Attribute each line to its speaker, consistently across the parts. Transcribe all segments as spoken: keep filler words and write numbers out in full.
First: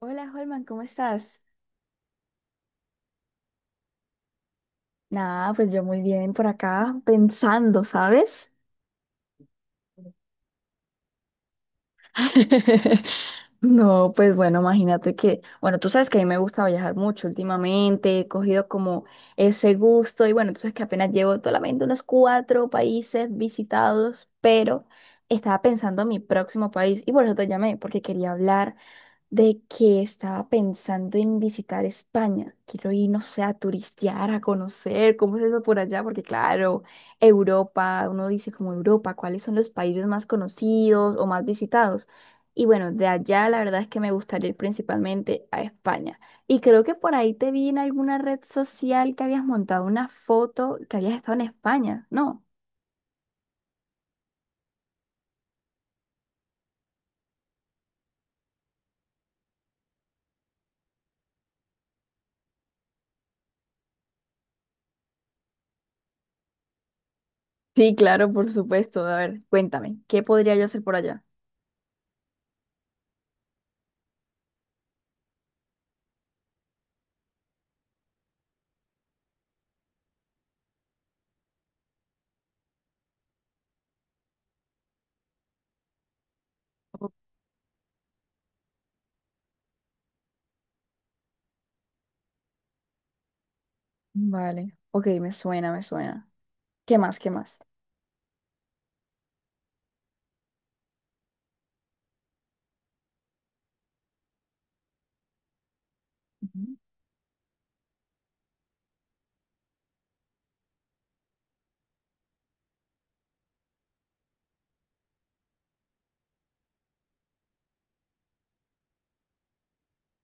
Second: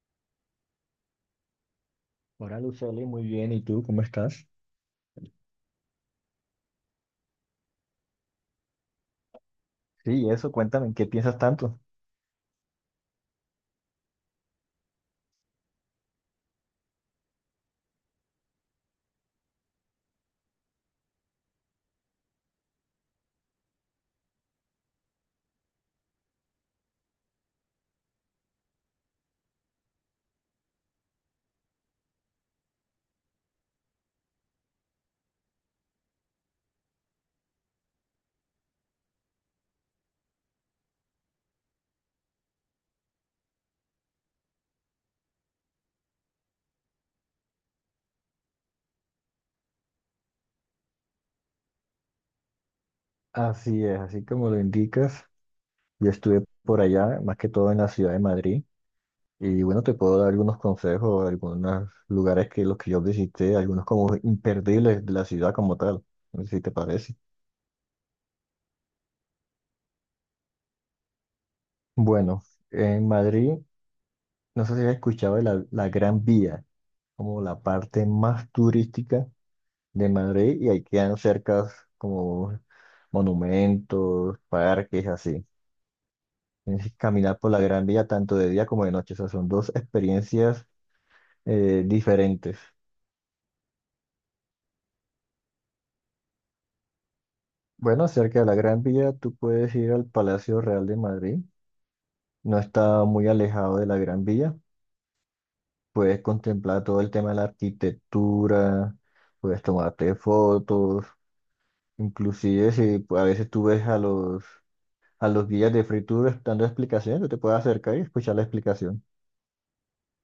Speaker 1: Hola, Holman, ¿cómo estás?
Speaker 2: Hola Lucely, muy bien. ¿Y tú cómo estás?
Speaker 1: Nada, pues yo muy bien por acá pensando, ¿sabes?
Speaker 2: Sí, eso, cuéntame, ¿en qué piensas tanto?
Speaker 1: No, pues bueno, imagínate que, bueno, tú sabes que a mí me gusta viajar mucho últimamente, he cogido como ese gusto y bueno, tú sabes que apenas llevo solamente unos cuatro países visitados, pero estaba pensando en mi próximo país y por eso te llamé, porque quería hablar de que estaba pensando en visitar España. Quiero ir, no sé, a turistear, a conocer cómo es eso por allá, porque claro, Europa, uno dice como Europa, ¿cuáles son los países más conocidos o más visitados? Y bueno, de allá la verdad es que me gustaría ir principalmente a España. Y creo que por ahí te vi en alguna red social que habías montado una foto que habías estado en España, ¿no?
Speaker 2: Así es, así como lo indicas, yo estuve por allá, más que todo en la ciudad de Madrid, y bueno, te puedo dar algunos consejos, algunos lugares que los que yo visité, algunos como imperdibles de la ciudad como tal, no sé si te parece.
Speaker 1: Sí, claro, por supuesto. A ver, cuéntame, ¿qué podría yo hacer por allá?
Speaker 2: Bueno, en Madrid, no sé si has escuchado de la, la Gran Vía, como la parte más turística de Madrid, y ahí quedan cercas como monumentos, parques, así. Tienes que caminar por la Gran Vía tanto de día como de noche. O sea, son dos experiencias eh, diferentes.
Speaker 1: Vale, ok, me suena, me suena. ¿Qué más? ¿Qué más?
Speaker 2: Bueno, cerca de la Gran Vía, tú puedes ir al Palacio Real de Madrid. No está muy alejado de la Gran Vía. Puedes
Speaker 1: Ujú.
Speaker 2: contemplar todo el tema de la arquitectura, puedes tomarte fotos. Inclusive si pues, a veces tú ves a los, a los guías de Free Tour dando explicaciones, tú te puedes acercar y escuchar la explicación.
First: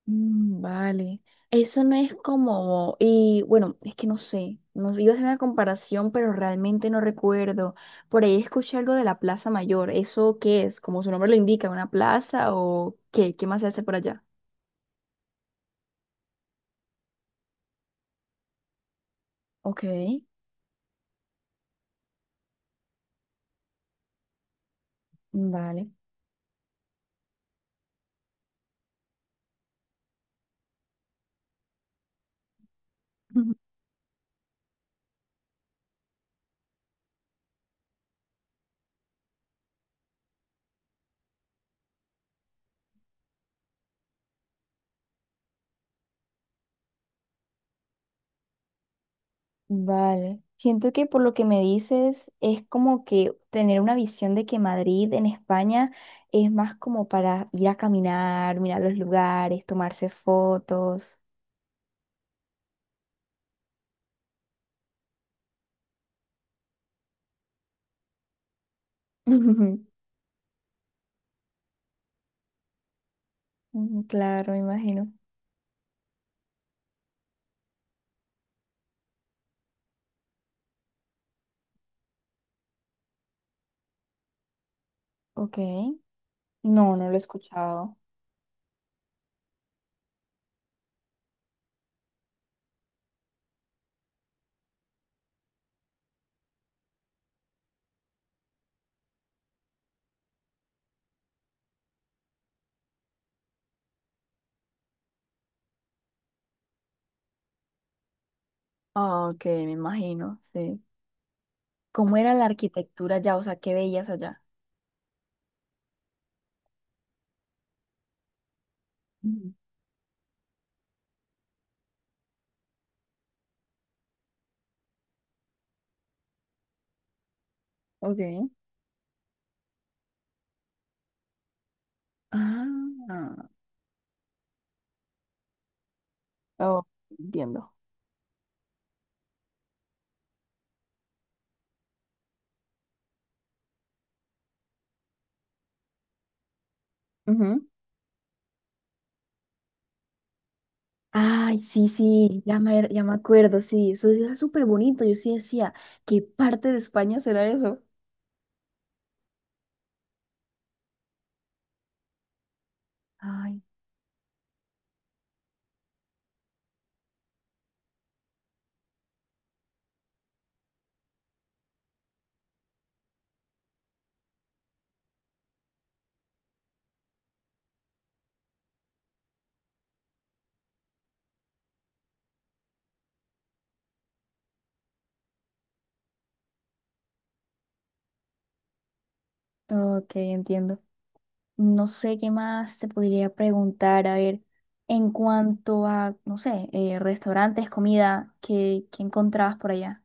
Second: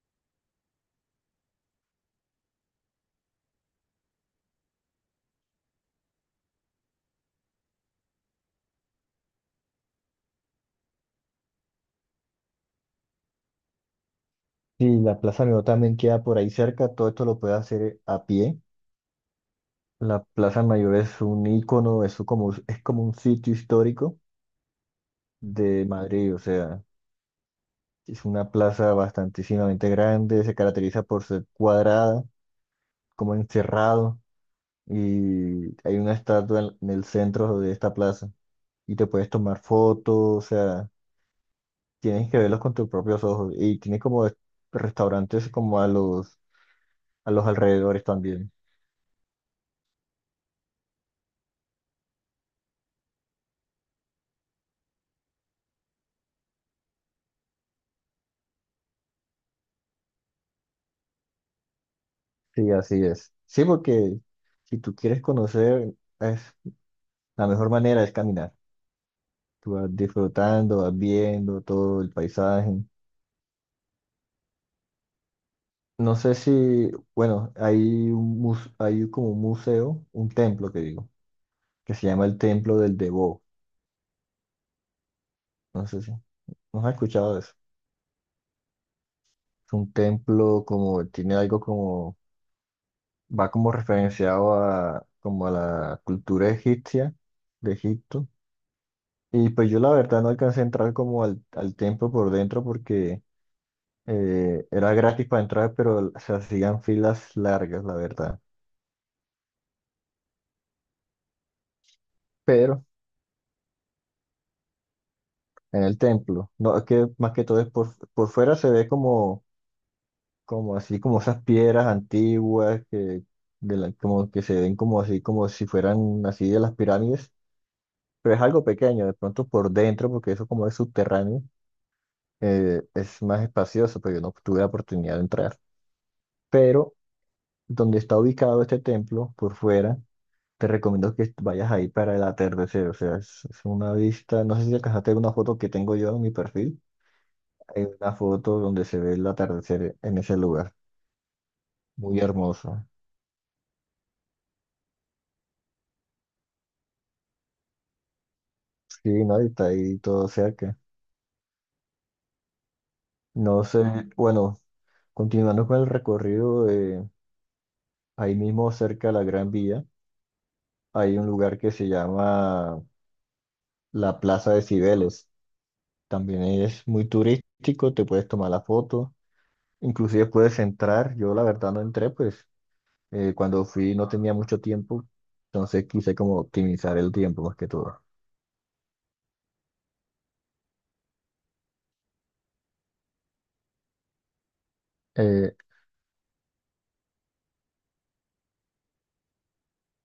Speaker 1: Mm, vale. Eso no es como, y bueno, es que no sé, no, iba a hacer una comparación, pero realmente no recuerdo. Por ahí escuché algo de la Plaza Mayor. ¿Eso qué es? Como su nombre lo indica, ¿una plaza o qué? ¿Qué más se hace por allá?
Speaker 2: Y la Plaza Mayor también queda por ahí cerca. Todo esto lo puedes hacer eh, a pie.
Speaker 1: Ok,
Speaker 2: La Plaza Mayor es un ícono, eso como, es como un sitio histórico de
Speaker 1: vale.
Speaker 2: Madrid, o sea, es una plaza bastantísimamente grande, se caracteriza por ser cuadrada, como
Speaker 1: Ujú.
Speaker 2: encerrado, y hay una estatua en, en el centro de esta plaza, y te puedes tomar fotos, o sea, tienes que verlos con tus propios ojos, y tiene como es- restaurantes como a los, a los alrededores también.
Speaker 1: Vale. Siento que por lo que me dices es como que tener una visión de que Madrid en España es más como para ir a caminar, mirar los lugares, tomarse fotos.
Speaker 2: Sí, así es. Sí, porque si tú quieres conocer, es, la mejor manera es caminar. Tú vas disfrutando, vas viendo todo el paisaje.
Speaker 1: Mm, claro, me imagino.
Speaker 2: No sé si, bueno, hay un mus- hay como un museo, un templo que digo, que se llama el Templo del Debo.
Speaker 1: Ok.
Speaker 2: No sé si, ¿no has
Speaker 1: No, no lo he
Speaker 2: escuchado de eso?
Speaker 1: escuchado.
Speaker 2: Es un templo como, tiene algo como, va como referenciado a, como a la cultura egipcia de Egipto. Y pues yo la verdad no alcancé a entrar como al, al templo por dentro porque eh, era gratis para entrar, pero se hacían filas largas, la verdad.
Speaker 1: Ah, ok, me imagino, sí. ¿Cómo era la
Speaker 2: Pero
Speaker 1: arquitectura allá? O sea, ¿qué veías allá?
Speaker 2: en el templo. No, es que más que todo es por, por fuera se ve como,
Speaker 1: Ujú.
Speaker 2: como así, como esas piedras antiguas que, de la- como que se ven como así, como si fueran así de las pirámides,
Speaker 1: Ok.
Speaker 2: pero es algo pequeño, de pronto por dentro, porque eso como es subterráneo, eh,
Speaker 1: Ah,
Speaker 2: es más espacioso, pero yo no tuve la oportunidad de entrar.
Speaker 1: oh,
Speaker 2: Pero
Speaker 1: entiendo.
Speaker 2: donde está ubicado este templo, por fuera, te recomiendo que vayas ahí para el atardecer, o sea, es, es una vista, no sé si alcanzaste una foto que tengo yo en mi perfil.
Speaker 1: Ujú.
Speaker 2: Hay una foto donde se ve el atardecer en ese lugar.
Speaker 1: Ay, sí,
Speaker 2: Muy
Speaker 1: sí, ya
Speaker 2: hermoso.
Speaker 1: me, ya me acuerdo, sí, eso era súper bonito. Yo sí decía, ¿qué parte de España será eso?
Speaker 2: Sí, no, y está ahí todo cerca.
Speaker 1: Ay,
Speaker 2: No sé, bueno, continuando con el recorrido, eh, ahí mismo cerca de la Gran Vía, hay un lugar que se llama la Plaza de Cibeles. También es muy turístico, te puedes tomar la foto, inclusive puedes entrar. Yo la verdad no entré, pues eh, cuando fui no tenía mucho tiempo, entonces quise como optimizar el tiempo más que todo.
Speaker 1: ok, entiendo. No sé qué más te podría preguntar. A ver, en
Speaker 2: Eh,
Speaker 1: cuanto a, no sé, eh, restaurantes, comida, ¿qué, qué encontrabas por allá?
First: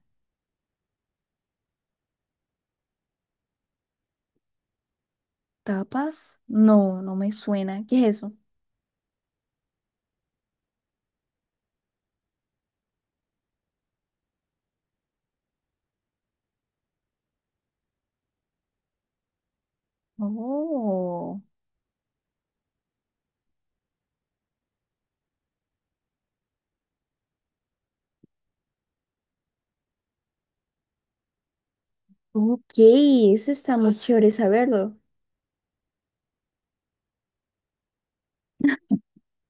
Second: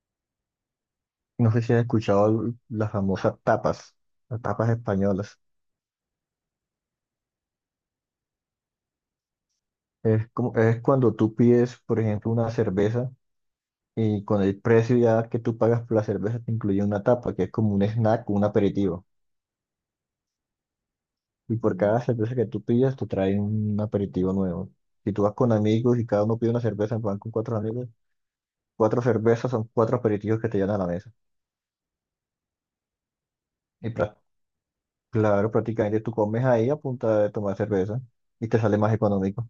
Speaker 2: No sé si has escuchado l- las famosas tapas, las tapas españolas.
Speaker 1: ¿Tapas? No, no me suena. ¿Qué es eso?
Speaker 2: Es como, es cuando tú pides, por ejemplo, una cerveza y con el precio ya que tú pagas por la cerveza te incluye una tapa, que es como un snack, un aperitivo.
Speaker 1: Oh,
Speaker 2: Y por cada cerveza que tú pidas te traen un aperitivo nuevo. Si tú vas con amigos y cada uno pide una cerveza, van con cuatro amigos, cuatro cervezas son cuatro aperitivos que te llevan a la mesa.
Speaker 1: ok, eso está
Speaker 2: Y
Speaker 1: muy
Speaker 2: pra-
Speaker 1: chévere saberlo.
Speaker 2: claro, prácticamente tú comes ahí a punta de tomar cerveza y te sale más económico.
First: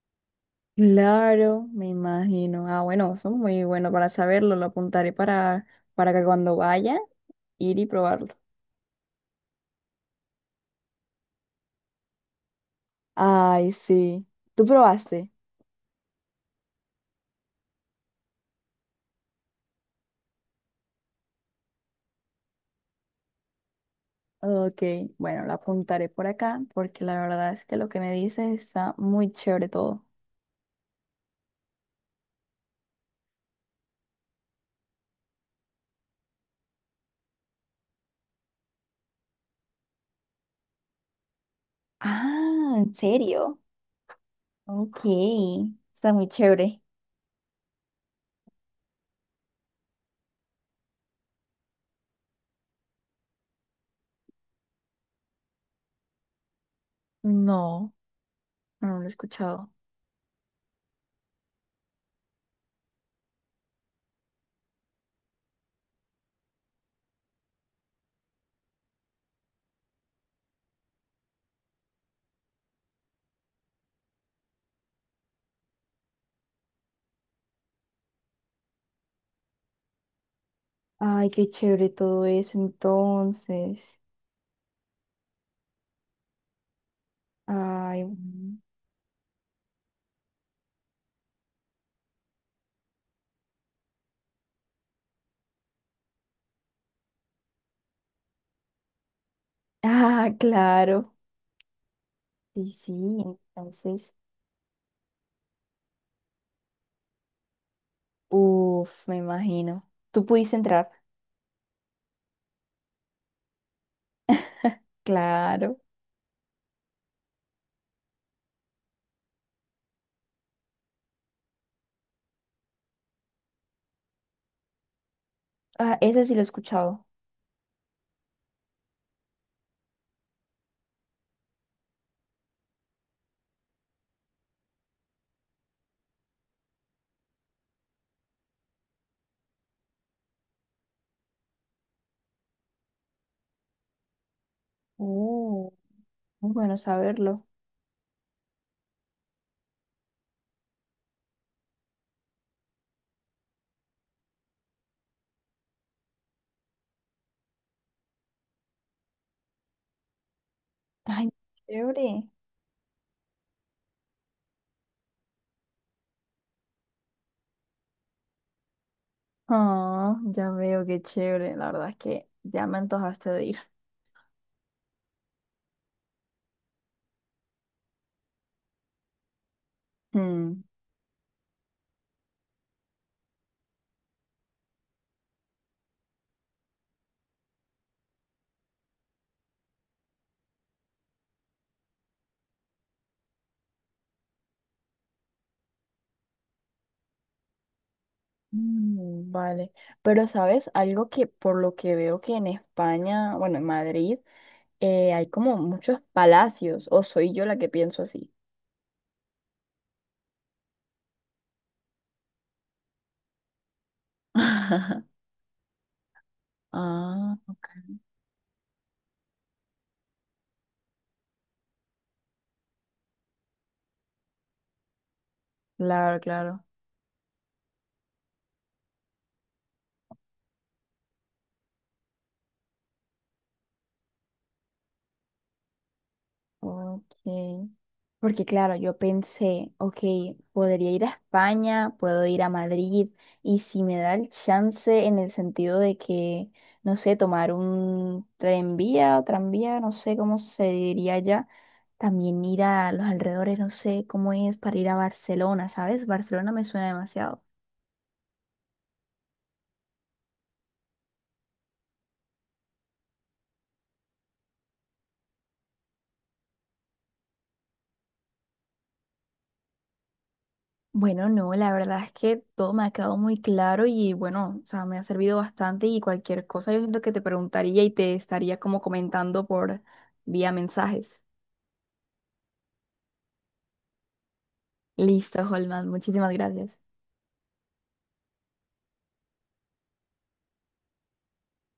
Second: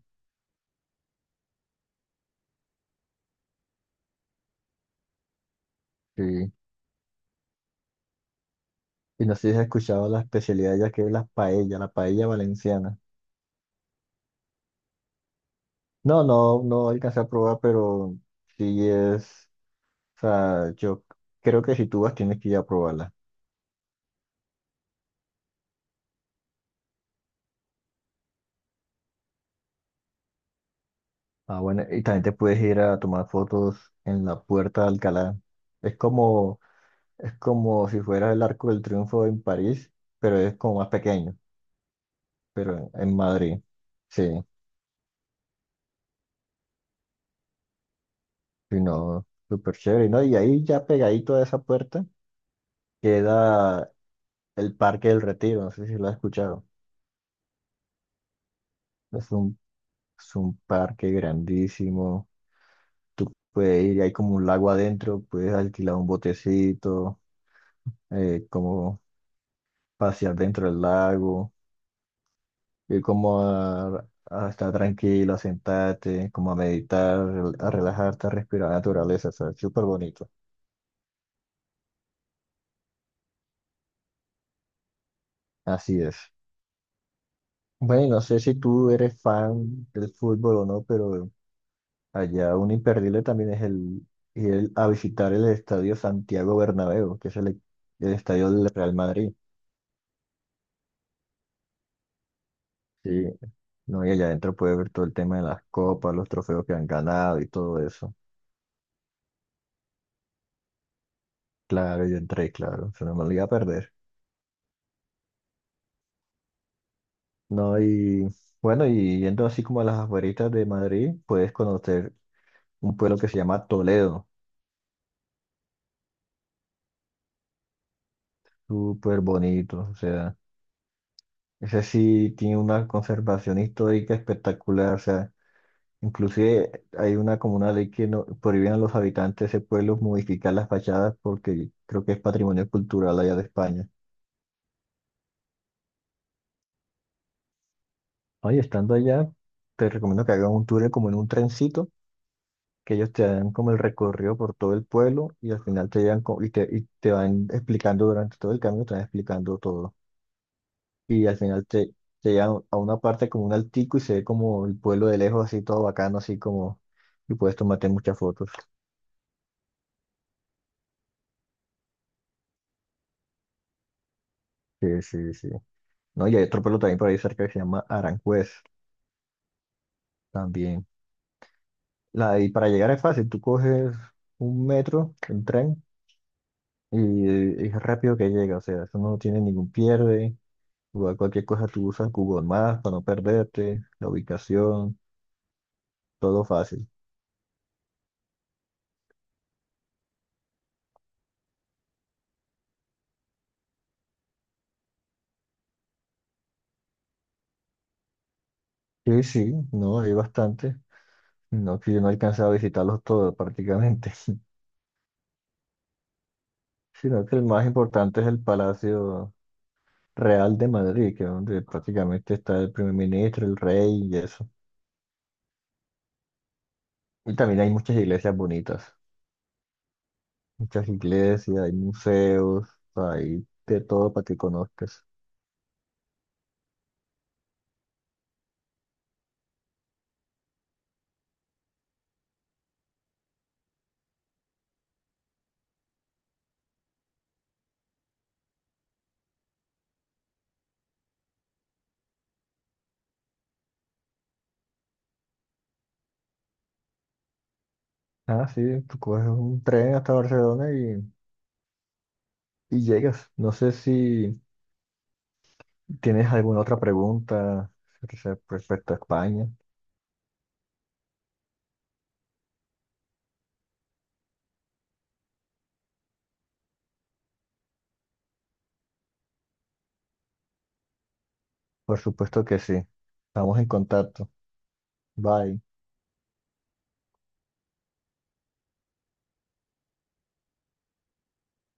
Speaker 1: Claro, me imagino. Ah, bueno, eso es muy bueno para saberlo. Lo apuntaré para, para que
Speaker 2: Sí.
Speaker 1: cuando vaya, ir y probarlo.
Speaker 2: Y no sé si has escuchado la especialidad ya que es la paella, la paella valenciana.
Speaker 1: Ay, sí. ¿Tú probaste?
Speaker 2: No, no, no alcancé a probar, pero sí es, o sea, yo creo que si tú vas tienes que ir a probarla.
Speaker 1: Ok, bueno, la apuntaré por acá porque la verdad es que lo que me dices está muy chévere todo.
Speaker 2: Ah, bueno, y también te puedes ir a tomar fotos en la Puerta de Alcalá. Es como, es como si fuera el Arco del Triunfo en París, pero es como más pequeño,
Speaker 1: Ah,
Speaker 2: pero
Speaker 1: ¿en
Speaker 2: en, en
Speaker 1: serio?
Speaker 2: Madrid. Sí,
Speaker 1: Ok, está muy chévere.
Speaker 2: sí, no, súper chévere, ¿no? Y ahí ya pegadito a esa puerta queda el Parque del Retiro, no sé si lo has escuchado.
Speaker 1: No, no lo he
Speaker 2: Es un,
Speaker 1: escuchado.
Speaker 2: es un parque grandísimo. Tú puedes ir, hay como un lago adentro, puedes alquilar un botecito, eh, como pasear dentro del lago, ir como a, a estar tranquilo, a sentarte, como a meditar, rel- a relajarte, a respirar la naturaleza, ¿sabes? Súper bonito.
Speaker 1: Ay, qué chévere todo eso entonces.
Speaker 2: Así es.
Speaker 1: Ay,
Speaker 2: Bueno, no sé si
Speaker 1: mm.
Speaker 2: tú eres fan del fútbol o no, pero allá un imperdible también es el ir a visitar el estadio Santiago Bernabéu, que es el el estadio del Real Madrid.
Speaker 1: Ah, claro. Sí, sí,
Speaker 2: Sí, no, y
Speaker 1: entonces.
Speaker 2: allá adentro puedes ver todo el tema de las copas, los trofeos que han ganado y todo eso.
Speaker 1: Uf, me imagino. ¿Tú pudiste entrar?
Speaker 2: Claro, yo entré, claro, se no me lo iba a perder.
Speaker 1: Claro.
Speaker 2: No, y bueno, y yendo así como a las afueritas de Madrid, puedes conocer un pueblo que se llama Toledo,
Speaker 1: Ah, ese sí lo he escuchado.
Speaker 2: súper bonito, o sea, ese sí tiene una conservación histórica espectacular, o sea, inclusive hay una como una ley que no prohíben a los habitantes de ese pueblo modificar las fachadas porque creo que es patrimonio cultural allá de España.
Speaker 1: Uh, muy bueno saberlo.
Speaker 2: Oye, estando allá, te recomiendo que hagan un tour como en un trencito, que ellos te dan como el recorrido por todo el pueblo y al final te llegan co- y te, y te van explicando durante todo el camino, te van explicando todo. Y
Speaker 1: Ay,
Speaker 2: al final te,
Speaker 1: chévere.
Speaker 2: te llevan a una parte como un altico y se ve como el pueblo de lejos, así todo bacano, así como, y puedes tomarte muchas fotos.
Speaker 1: Oh, ya veo, qué chévere. La verdad es que ya me antojaste de ir.
Speaker 2: Sí, sí, sí. No, y hay otro pueblo también por ahí cerca que se llama Aranjuez,
Speaker 1: Mm,
Speaker 2: también. La, y para llegar es fácil, tú coges un metro, un tren. Y eh, es rápido que llega, o sea, eso no tiene ningún pierde. Igual cualquier cosa tú usas Google Maps para no perderte, la ubicación, todo fácil.
Speaker 1: mm, vale. Pero, ¿sabes? Algo que por lo que veo que en España, bueno, en Madrid, eh, hay como muchos palacios. ¿O soy yo la que pienso así?
Speaker 2: Sí, sí, no, hay bastante. No, que yo no he alcanzado a visitarlos todos prácticamente, sino
Speaker 1: Ah,
Speaker 2: que el más
Speaker 1: ok.
Speaker 2: importante es el Palacio Real de Madrid, que es donde prácticamente está el primer ministro, el rey y eso.
Speaker 1: Claro, claro.
Speaker 2: Y también hay muchas iglesias bonitas, muchas iglesias, hay museos, hay de todo para que conozcas.
Speaker 1: Ok. Porque claro, yo pensé, ok, podría ir a España, puedo ir a Madrid, y si me da el chance en el sentido de que, no sé, tomar un tranvía o tranvía, no sé cómo se diría ya, también ir a los alrededores, no sé cómo es para ir a Barcelona, ¿sabes? Barcelona me suena demasiado.
Speaker 2: Ah, sí, tú coges un tren hasta Barcelona y, y llegas. No sé si tienes alguna otra pregunta re- respecto a España.
Speaker 1: Bueno, no, la verdad es que todo me ha quedado muy claro y bueno, o sea, me ha servido bastante y cualquier cosa yo siento que te preguntaría y te estaría como comentando por vía mensajes.
Speaker 2: Por supuesto que sí. Estamos en contacto.
Speaker 1: Listo,
Speaker 2: Bye.
Speaker 1: Holman, muchísimas gracias.